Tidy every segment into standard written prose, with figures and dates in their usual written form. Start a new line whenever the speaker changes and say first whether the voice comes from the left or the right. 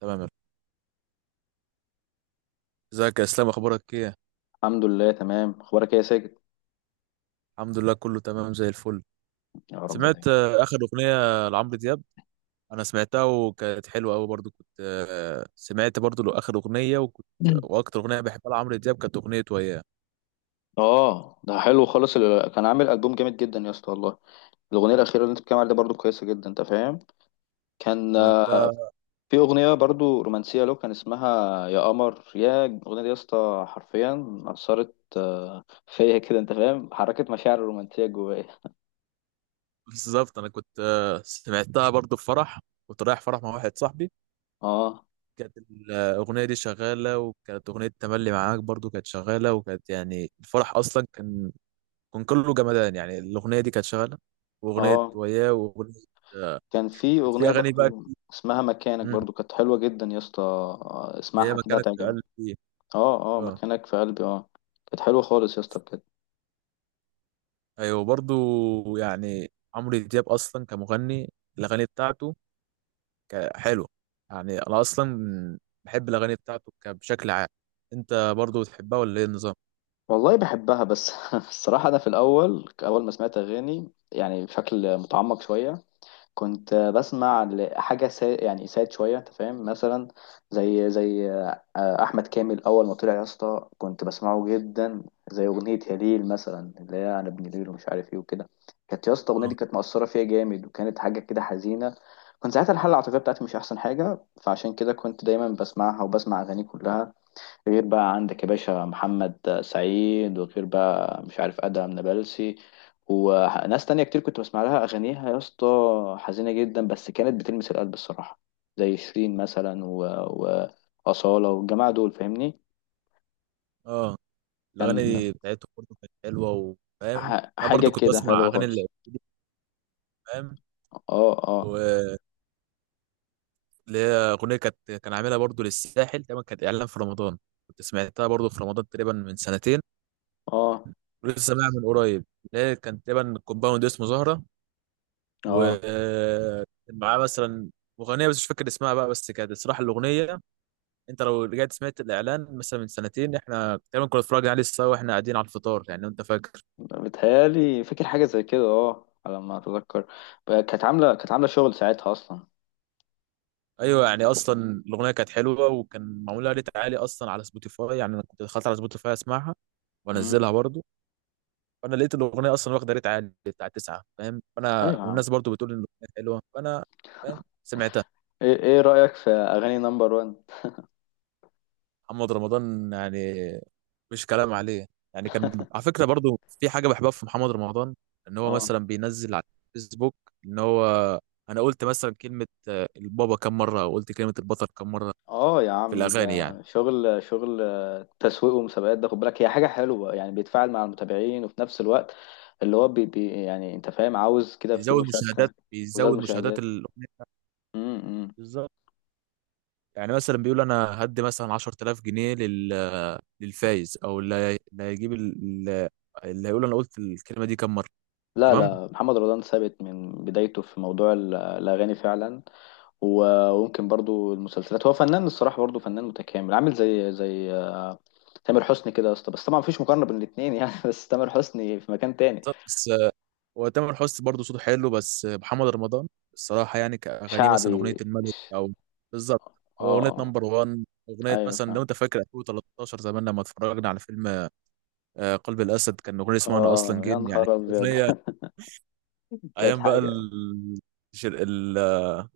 right: تمام. ازيك يا اسلام، اخبارك ايه؟
left: الحمد لله تمام، اخبارك ايه يا ساجد؟
right: الحمد لله كله تمام زي الفل.
left: يا رب دايما.
right: سمعت اخر اغنيه لعمرو دياب. انا سمعتها وكانت حلوه قوي برضو. كنت سمعت برضو له اخر اغنيه، وكنت
left: مم.
right: واكتر اغنيه بحبها لعمرو دياب كانت اغنيه وياه.
left: اه، ده حلو خالص. كان عامل البوم جامد جدا يا اسطى والله. الاغنيه الاخيره اللي انت بتتكلم عليها دي برضو كويسه جدا، انت فاهم. كان
right: فانت
left: في اغنيه برضو رومانسيه له، كان اسمها يا قمر. يا الاغنيه دي يا اسطى حرفيا اثرت فيا كده، انت فاهم، حركت مشاعر رومانسيه جوايا.
right: بالظبط. انا كنت سمعتها برضو في فرح. كنت رايح فرح مع واحد صاحبي،
left: اه
right: كانت الاغنيه دي شغاله، وكانت اغنيه تملي معاك برضو كانت شغاله، وكانت يعني الفرح اصلا كان كله جمدان. يعني الاغنيه دي كانت شغاله، واغنيه
left: اه.
right: وياه واغنيه.
left: كان في
right: كانت في
left: اغنيه
right: اغاني بقى.
left: برضو اسمها مكانك،
right: مم.
left: برضو كانت حلوه جدا يا اسطى،
right: هي
left: اسمعها كده
right: مكانك في
left: هتعجبك.
right: قلبي.
left: اه اه،
right: اه.
left: مكانك في قلبي، اه. كانت حلوة خالص يا اسطى بجد.
right: ايوه برضو، يعني عمرو دياب اصلا كمغني الاغاني بتاعته حلوه. يعني انا اصلا بحب الاغاني بتاعته بشكل عام. انت برضو بتحبها ولا ايه النظام؟
left: والله بحبها، بس الصراحة أنا في الأول، أول ما سمعت أغاني يعني بشكل متعمق شوية، كنت بسمع يعني ساد شوية، انت فاهم، مثلا زي أحمد كامل. أول ما طلع يا اسطى كنت بسمعه جدا، زي أغنية يا ليل مثلا، اللي هي أنا ابن ليل ومش عارف إيه وكده. كانت يا اسطى الأغنية دي
right: اه
left: كانت مؤثرة فيا جامد، وكانت حاجة كده حزينة. كنت ساعتها الحالة العاطفية بتاعتي مش أحسن حاجة، فعشان كده كنت دايما بسمعها، وبسمع أغاني كلها غير بقى عندك يا باشا محمد سعيد، وغير بقى مش عارف ادهم نابلسي وناس تانية كتير كنت بسمع لها اغانيها يا اسطى. حزينة جدا بس كانت بتلمس القلب الصراحة، زي شيرين مثلا وأصالة والجماعة دول، فاهمني.
right: اه.
left: كان
right: الاغاني بتاعته برضو كانت حلوه وفاهم. انا
left: حاجة
right: برضو كنت
left: كده
right: بسمع
left: حلوة
right: اغاني اللي
left: خالص.
right: فاهم،
left: اه اه.
right: واللي هي اغنيه كانت، كان عاملها برضو للساحل تقريبا، كانت اعلان في رمضان. كنت سمعتها برضو في رمضان تقريبا من سنتين،
left: اه
right: لسه بقى من قريب. لا، كان تقريبا كومباوند اسمه زهرة،
left: اه،
right: ومعاه مثلا مغنية بس مش فاكر اسمها بقى. بس كانت الصراحة الأغنية، أنت لو رجعت سمعت الإعلان مثلا من سنتين، إحنا تقريبا كنا اتفرجنا عليه سوا وإحنا قاعدين على الفطار، يعني لو أنت فاكر.
left: بتهيألي فاكر حاجة زي كده، اه على ما اتذكر، كانت عاملة، كانت عاملة شغل ساعتها اصلا.
right: أيوه، يعني أصلا الأغنية كانت حلوة وكان معمولها ريت عالي أصلا على سبوتيفاي. يعني أنا كنت دخلت على سبوتيفاي أسمعها
left: مم.
right: وأنزلها برضو. فأنا لقيت الأغنية أصلا واخدة ريت عالي بتاع تسعة، فاهم؟ فأنا
left: ايوه يا عم.
right: والناس برضو بتقول إن الأغنية حلوة، فأنا فاهم سمعتها.
left: إيه رأيك في اغاني نمبر 1؟
right: محمد رمضان يعني مش كلام عليه. يعني كان على فكرة برضو في حاجة بحبها في محمد رمضان، ان هو
left: اه
right: مثلا بينزل على الفيسبوك ان هو انا قلت مثلا كلمة البابا كم مرة، او قلت كلمة البطل كم مرة
left: اه يا
right: في
left: عمي، ده
right: الاغاني يعني.
left: شغل، شغل تسويق ومسابقات، ده خد بالك، هي حاجة حلوة يعني، بيتفاعل مع المتابعين وفي نفس الوقت اللي هو بي يعني، انت فاهم، عاوز كده في
right: بيزود مشاهدات،
left: مشاركة وزاد
right: بيزود مشاهدات
left: مشاهدات.
right: الاغنية.
left: امم.
right: بالظبط. يعني مثلا بيقول انا هدي مثلا 10,000 جنيه لل للفايز، او اللي هيقول انا قلت الكلمة دي كم مرة.
left: لا
right: تمام.
left: لا، محمد رمضان ثابت من بدايته في موضوع الأغاني فعلا. وممكن برضو المسلسلات، هو فنان الصراحة، برضو فنان متكامل، عامل زي تامر حسني كده يا اسطى، بس طبعا مفيش مقارنة بين الاتنين يعني بس تامر حسني في مكان تاني.
right: بالظبط. بس وتامر حسني برضه صوته حلو، بس محمد رمضان الصراحة يعني كأغانيه مثلا أغنية
left: شعبي.
right: الملك، أو بالظبط،
left: اه
right: أو أغنية
left: آه.
right: نمبر وان. أغنية
left: ايوه
right: مثلا لو
left: فاهم.
right: أنت فاكر 2013، زمان لما اتفرجنا على فيلم قلب الأسد، كان أغنية اسمها أنا أصلا
left: اه يا
right: جن. يعني
left: نهار ابيض
right: أغنية
left: كانت
right: أيام بقى
left: حاجه.
right: ال... ال...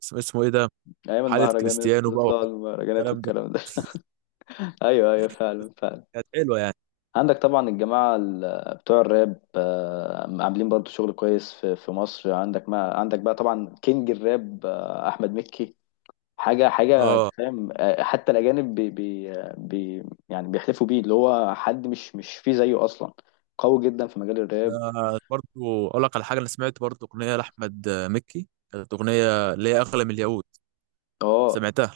right: اسمه اسمه إيه ده،
left: ايام
right: حالة
left: المهرجانات،
right: كريستيانو بقى
left: تطلع المهرجانات
right: والكلام ده.
left: والكلام ده ايوه ايوه، فعلا فعلا.
right: كانت حلوة يعني.
left: عندك طبعا الجماعه بتوع الراب عاملين برضو شغل كويس في مصر. عندك ما عندك بقى طبعا كينج الراب احمد مكي، حاجه حاجه،
right: أه.
left: فاهم، حتى الاجانب بي بي يعني بيحلفوا بيه، اللي هو حد مش فيه زيه اصلا، قوي جدا في مجال الراب.
right: برضه أقول لك على حاجة. أنا سمعت برضه أغنية لأحمد مكي، كانت أغنية اللي هي أغلى من الياقوت.
left: اه
right: سمعتها،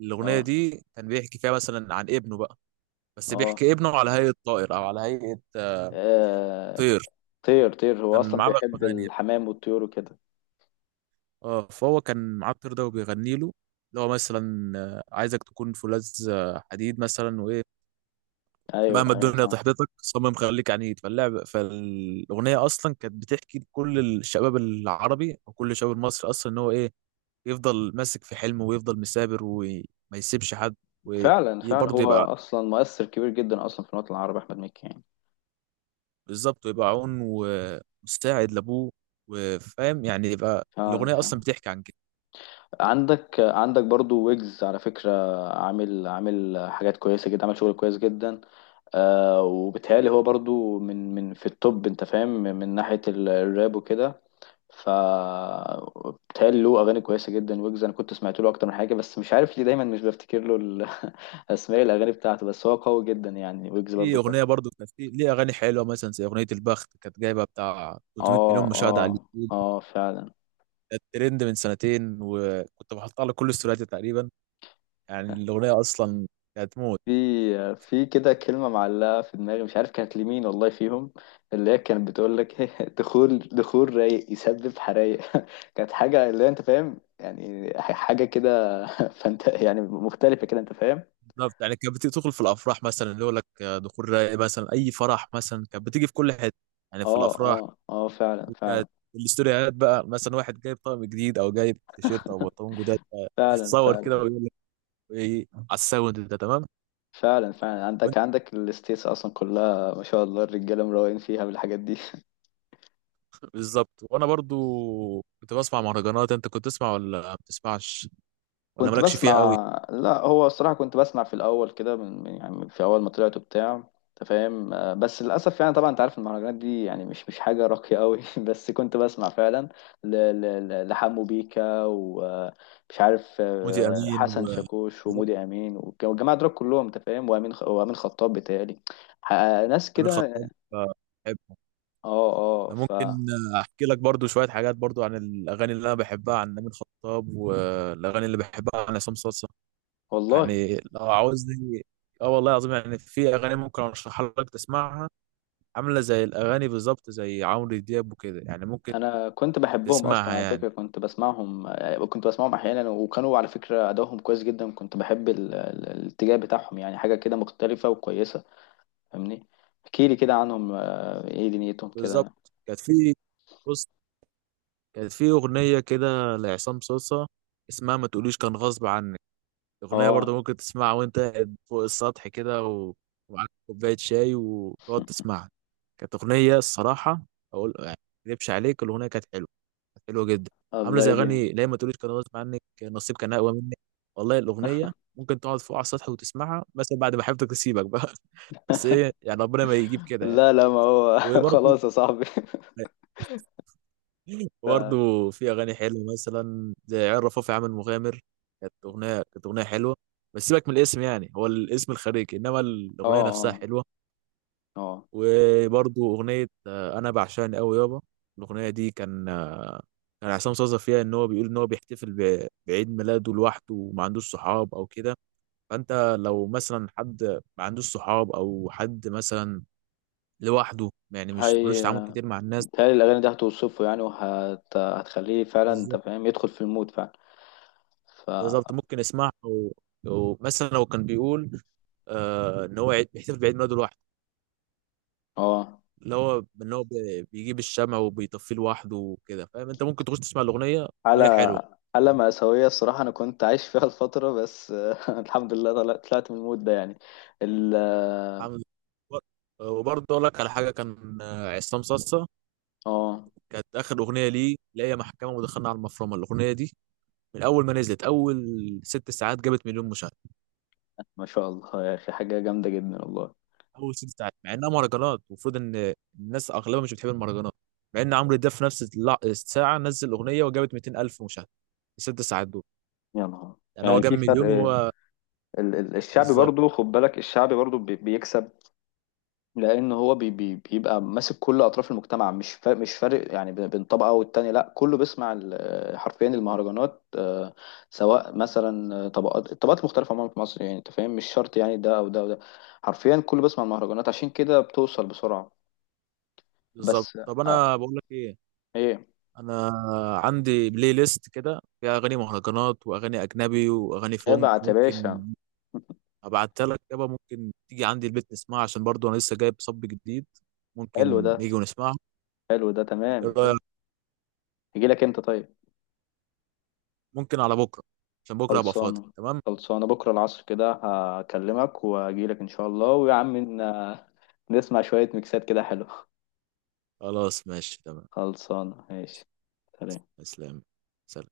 right: الأغنية
left: اه
right: دي كان بيحكي فيها مثلا عن ابنه بقى، بس
left: اه.
right: بيحكي ابنه على هيئة طائر أو على هيئة
left: آه،
right: طير.
left: طير. طير هو
right: كان
left: اصلا
right: معاه بقى
left: بيحب
right: أغاني،
left: الحمام والطيور وكده.
right: اه، فهو كان معاه الطير ده وبيغني له، اللي هو مثلا عايزك تكون فولاذ حديد مثلا، وإيه
left: ايوه
right: مهما
left: ايوه،
right: الدنيا
left: فعلا
right: تحبطك صمم خليك عنيد. فاللعب فالأغنية أصلا كانت بتحكي لكل الشباب العربي أو كل الشباب المصري أصلا إن هو إيه، يفضل ماسك في حلمه، ويفضل مثابر، وما يسيبش حد.
left: فعلا. فعلا،
right: وبرضه
left: هو
right: يبقى،
left: اصلا مؤثر كبير جدا اصلا في الوطن العربي، احمد مكي يعني.
right: بالظبط، ويبقى عون ومساعد لابوه، وفاهم يعني، يبقى
left: فعلا
right: الاغنيه اصلا
left: فعلا.
right: بتحكي عن كده.
left: عندك برضو ويجز، على فكرة عامل حاجات كويسة جدا، عامل شغل كويس جدا. آه، وبالتهيألي هو برضو من في التوب، انت فاهم، من ناحية الراب وكده. ف بيتهيألي له اغاني كويسه جدا، ويجز انا كنت سمعت له اكتر من حاجه، بس مش عارف ليه دايما مش بفتكر له اسماء الاغاني بتاعته، بس هو قوي جدا يعني، ويجز
right: في
left: برضو كويس.
right: اغنيه برضو كانت في ليه اغاني حلوه مثلا زي اغنيه البخت، كانت جايبه بتاع 300
left: اه
right: مليون مشاهده على
left: اه
right: اليوتيوب.
left: اه فعلا.
right: كانت ترند من سنتين، وكنت بحطها على كل استورياتي تقريبا. يعني الاغنيه اصلا كانت موت.
left: في في كده كلمه معلقه في دماغي، مش عارف كانت لمين والله فيهم، اللي هي كانت بتقول لك دخول رايق يسبب حرايق كانت حاجه اللي هي، انت فاهم يعني، حاجه كده فانت يعني مختلفه كده، انت فاهم.
right: بالظبط. يعني كانت بتدخل في الافراح، مثلا اللي يقول لك دخول رايق مثلا، اي فرح مثلا كانت بتيجي في كل حته، يعني في
left: اه
right: الافراح.
left: اه اه، فعلا فعلا،
right: وكانت الاستوريات بقى مثلا واحد جايب طقم جديد، او جايب تيشيرت او بنطلون جداد،
left: فعلا
right: تصور كده
left: فعلا،
right: ويقول لك ايه على الساوند ده، تمام.
left: فعلا فعلا.
right: وانت
left: عندك الستيتس اصلا كلها ما شاء الله، الرجاله مروقين فيها بالحاجات دي
right: بالظبط، وانا برضو كنت بسمع مهرجانات. انت كنت تسمع ولا ما بتسمعش، ولا
left: كنت
right: مالكش فيها قوي؟
left: بسمع. لا هو الصراحه كنت بسمع في الاول كده يعني في اول ما طلعت وبتاع، انت فاهم، بس للاسف يعني، طبعا انت عارف المهرجانات دي يعني مش حاجه راقيه قوي بس كنت بسمع فعلا لحمو بيكا، ومش عارف
right: مودي امين و
left: حسن شاكوش
right: كده،
left: ومودي امين، والجماعه دول كلهم، انت فاهم، وامين خطاب بتهيألي، ح- ناس
right: امين
left: كده.
right: خطاب بحبه.
left: اه اه
right: انا
left: ف.
right: ممكن احكي لك برضو شويه حاجات برضو عن الاغاني اللي انا بحبها عن امين خطاب، والاغاني اللي بحبها عن عصام صاصا،
left: والله
right: يعني لو عاوزني. اه والله العظيم، يعني في اغاني ممكن ارشحها لك تسمعها، عاملة زي الأغاني بالظبط زي عمرو دياب وكده، يعني ممكن
left: انا كنت بحبهم
right: تسمعها
left: اصلا على
right: يعني.
left: فكره، كنت بسمعهم، كنت بسمعهم احيانا، وكانوا على فكره ادائهم كويس جدا، كنت بحب الاتجاه بتاعهم، يعني حاجه كده مختلفه وكويسه، فاهمني. احكي لي كده عنهم، ايه دنيتهم كده.
right: بالظبط. كانت في، بص، كانت في أغنية كده لعصام صوصة اسمها ما تقوليش كان غصب عنك. أغنية برضه
left: اه.
right: ممكن تسمعها وأنت قاعد فوق السطح كده، و- ومعاك كوباية شاي، وتقعد تسمعها. كانت أغنية الصراحة، أقول يعني ما أكذبش عليك، الأغنية كانت حلوة، حلو جدا. عامله
left: الله
right: زي
left: يجزيك.
right: اغاني لا ما تقوليش كان غصب عنك، نصيب كان اقوى منك. والله الاغنيه ممكن تقعد فوق على السطح وتسمعها مثلا بعد ما حبيبتك تسيبك بقى بس ايه، يعني ربنا ما يجيب كده يعني.
left: لا لا، ما هو
right: وبرضه
left: خلاص يا صاحبي اه
right: برضه في اغاني حلوه مثلا زي عيال رفاف يا عم المغامر، كانت اغنيه، كانت اغنيه حلوه. بس سيبك من الاسم، يعني هو الاسم الخارجي، انما الاغنيه نفسها
left: اه
right: حلوه.
left: اه.
right: وبرضو أغنية أنا بعشقني أوي يابا، الأغنية دي كان كان عصام صاصا فيها إن هو بيقول إن هو بيحتفل بعيد ميلاده لوحده، وما عندوش صحاب أو كده. فأنت لو مثلا حد ما عندوش صحاب أو حد مثلا لوحده، يعني مش ملوش
left: هي
right: تعامل كتير مع الناس.
left: بتهيألي الأغاني دي هتوصفه يعني، هتخليه فعلا، أنت
right: بالظبط.
left: فاهم، يدخل في المود فعلا. فا
right: بالظبط، ممكن يسمعها و- ومثلا لو كان بيقول آه إن هو بيحتفل بعيد ميلاده لوحده،
left: اه،
right: اللي هو إن هو بيجيب الشمع وبيطفيه لوحده وكده، فاهم أنت ممكن تخش تسمع الأغنية وهي
left: حالة،
right: حلوة.
left: حالة مأساوية الصراحة، أنا كنت عايش فيها الفترة، بس الحمد لله طلعت، طلعت من المود ده يعني. ال اه
right: حمزة. وبرضه اقول لك على حاجه، كان عصام صاصا
left: آه،
right: كانت اخر اغنيه ليه لا هي محكمه ودخلنا على المفرمه. الاغنيه دي من اول ما نزلت اول ست ساعات جابت مليون مشاهده.
left: ما شاء الله يا أخي، حاجة جامدة جدا والله.
right: اول ست ساعات، مع انها مهرجانات المفروض ان الناس اغلبها مش بتحب المهرجانات، مع ان عمرو دياب في نفس الساعه نزل اغنيه وجابت 200 الف مشاهده في الست ساعات دول.
left: يا نهار.
right: يعني هو
left: يعني
right: جاب
left: في
right: مليون
left: فرق.
right: هو.
left: الشعبي
right: بالظبط.
left: برضو خد بالك، الشعبي برضو بيكسب، لان هو بي بيبقى ماسك كل اطراف المجتمع، مش مش فارق يعني بين طبقه والتانيه، لا كله بيسمع حرفيا المهرجانات، سواء مثلا طبقات، الطبقات المختلفه عموما في مصر، يعني انت فاهم، مش شرط يعني ده او ده او ده، حرفيا كله بيسمع المهرجانات عشان كده بتوصل بسرعه.
right: بالظبط
left: بس.
right: طب
left: آه،
right: انا بقول لك ايه،
left: ايه.
right: انا عندي بلاي ليست كده فيها اغاني مهرجانات واغاني اجنبي واغاني فونك،
left: ابعت يا
right: ممكن
left: باشا.
right: هبعتها لك يابا، ممكن تيجي عندي البيت نسمعها، عشان برضو انا لسه جايب صب جديد،
left: حلو
right: ممكن
left: ده،
right: نيجي ونسمعها.
left: حلو ده تمام.
right: ايه رأيك؟
left: يجي لك انت طيب؟
right: ممكن على بكره عشان بكره ابقى فاضي،
left: خلصانة.
right: تمام؟
left: خلصانة بكرة العصر كده، هكلمك وأجيلك إن شاء الله، ويا عم إن- نسمع شوية ميكسات كده حلوة.
right: خلاص ماشي، تمام.
left: خلصانة ماشي. سلام.
right: اسلام، سلام.